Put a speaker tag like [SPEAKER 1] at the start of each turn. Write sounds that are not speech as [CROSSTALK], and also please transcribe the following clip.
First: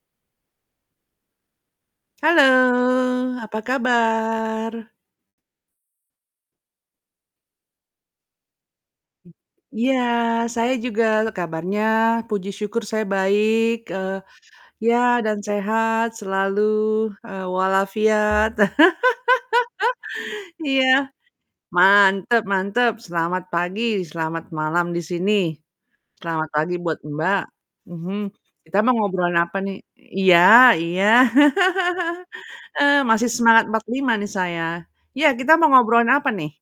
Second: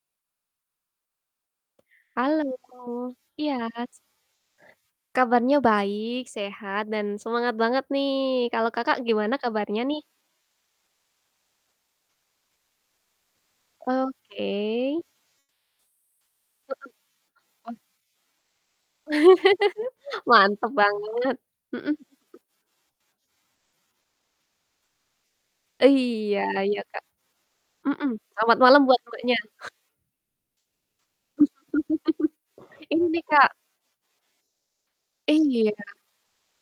[SPEAKER 1] Halo.
[SPEAKER 2] Halo,
[SPEAKER 1] Iya
[SPEAKER 2] apa
[SPEAKER 1] s
[SPEAKER 2] kabar?
[SPEAKER 1] Kabarnya baik, sehat, dan semangat banget, nih. Kalau Kakak gimana kabarnya,
[SPEAKER 2] Iya,
[SPEAKER 1] nih?
[SPEAKER 2] saya juga kabarnya, puji syukur saya baik, eee,
[SPEAKER 1] Oke.
[SPEAKER 2] ya, dan sehat, selalu,
[SPEAKER 1] Heeh,
[SPEAKER 2] eee,
[SPEAKER 1] oh.
[SPEAKER 2] walafiat.
[SPEAKER 1] [LAUGHS]
[SPEAKER 2] [LAUGHS]
[SPEAKER 1] Mantap
[SPEAKER 2] Iya.
[SPEAKER 1] banget, mhm.
[SPEAKER 2] Mantap mantap, selamat pagi, selamat malam di sini,
[SPEAKER 1] Iya
[SPEAKER 2] selamat pagi
[SPEAKER 1] iya,
[SPEAKER 2] buat
[SPEAKER 1] Kak,
[SPEAKER 2] Mbak.
[SPEAKER 1] mhm.
[SPEAKER 2] Mhm.
[SPEAKER 1] Selamat
[SPEAKER 2] Kita
[SPEAKER 1] malam
[SPEAKER 2] mau
[SPEAKER 1] buat Mbaknya.
[SPEAKER 2] ngobrolin apa nih? Iya iya. [LAUGHS]
[SPEAKER 1] [LAUGHS]
[SPEAKER 2] Eee,
[SPEAKER 1] Ini nih,
[SPEAKER 2] masih
[SPEAKER 1] Kak
[SPEAKER 2] semangat 45 nih saya. Iya, kita mau
[SPEAKER 1] Iya.
[SPEAKER 2] ngobrolin apa nih?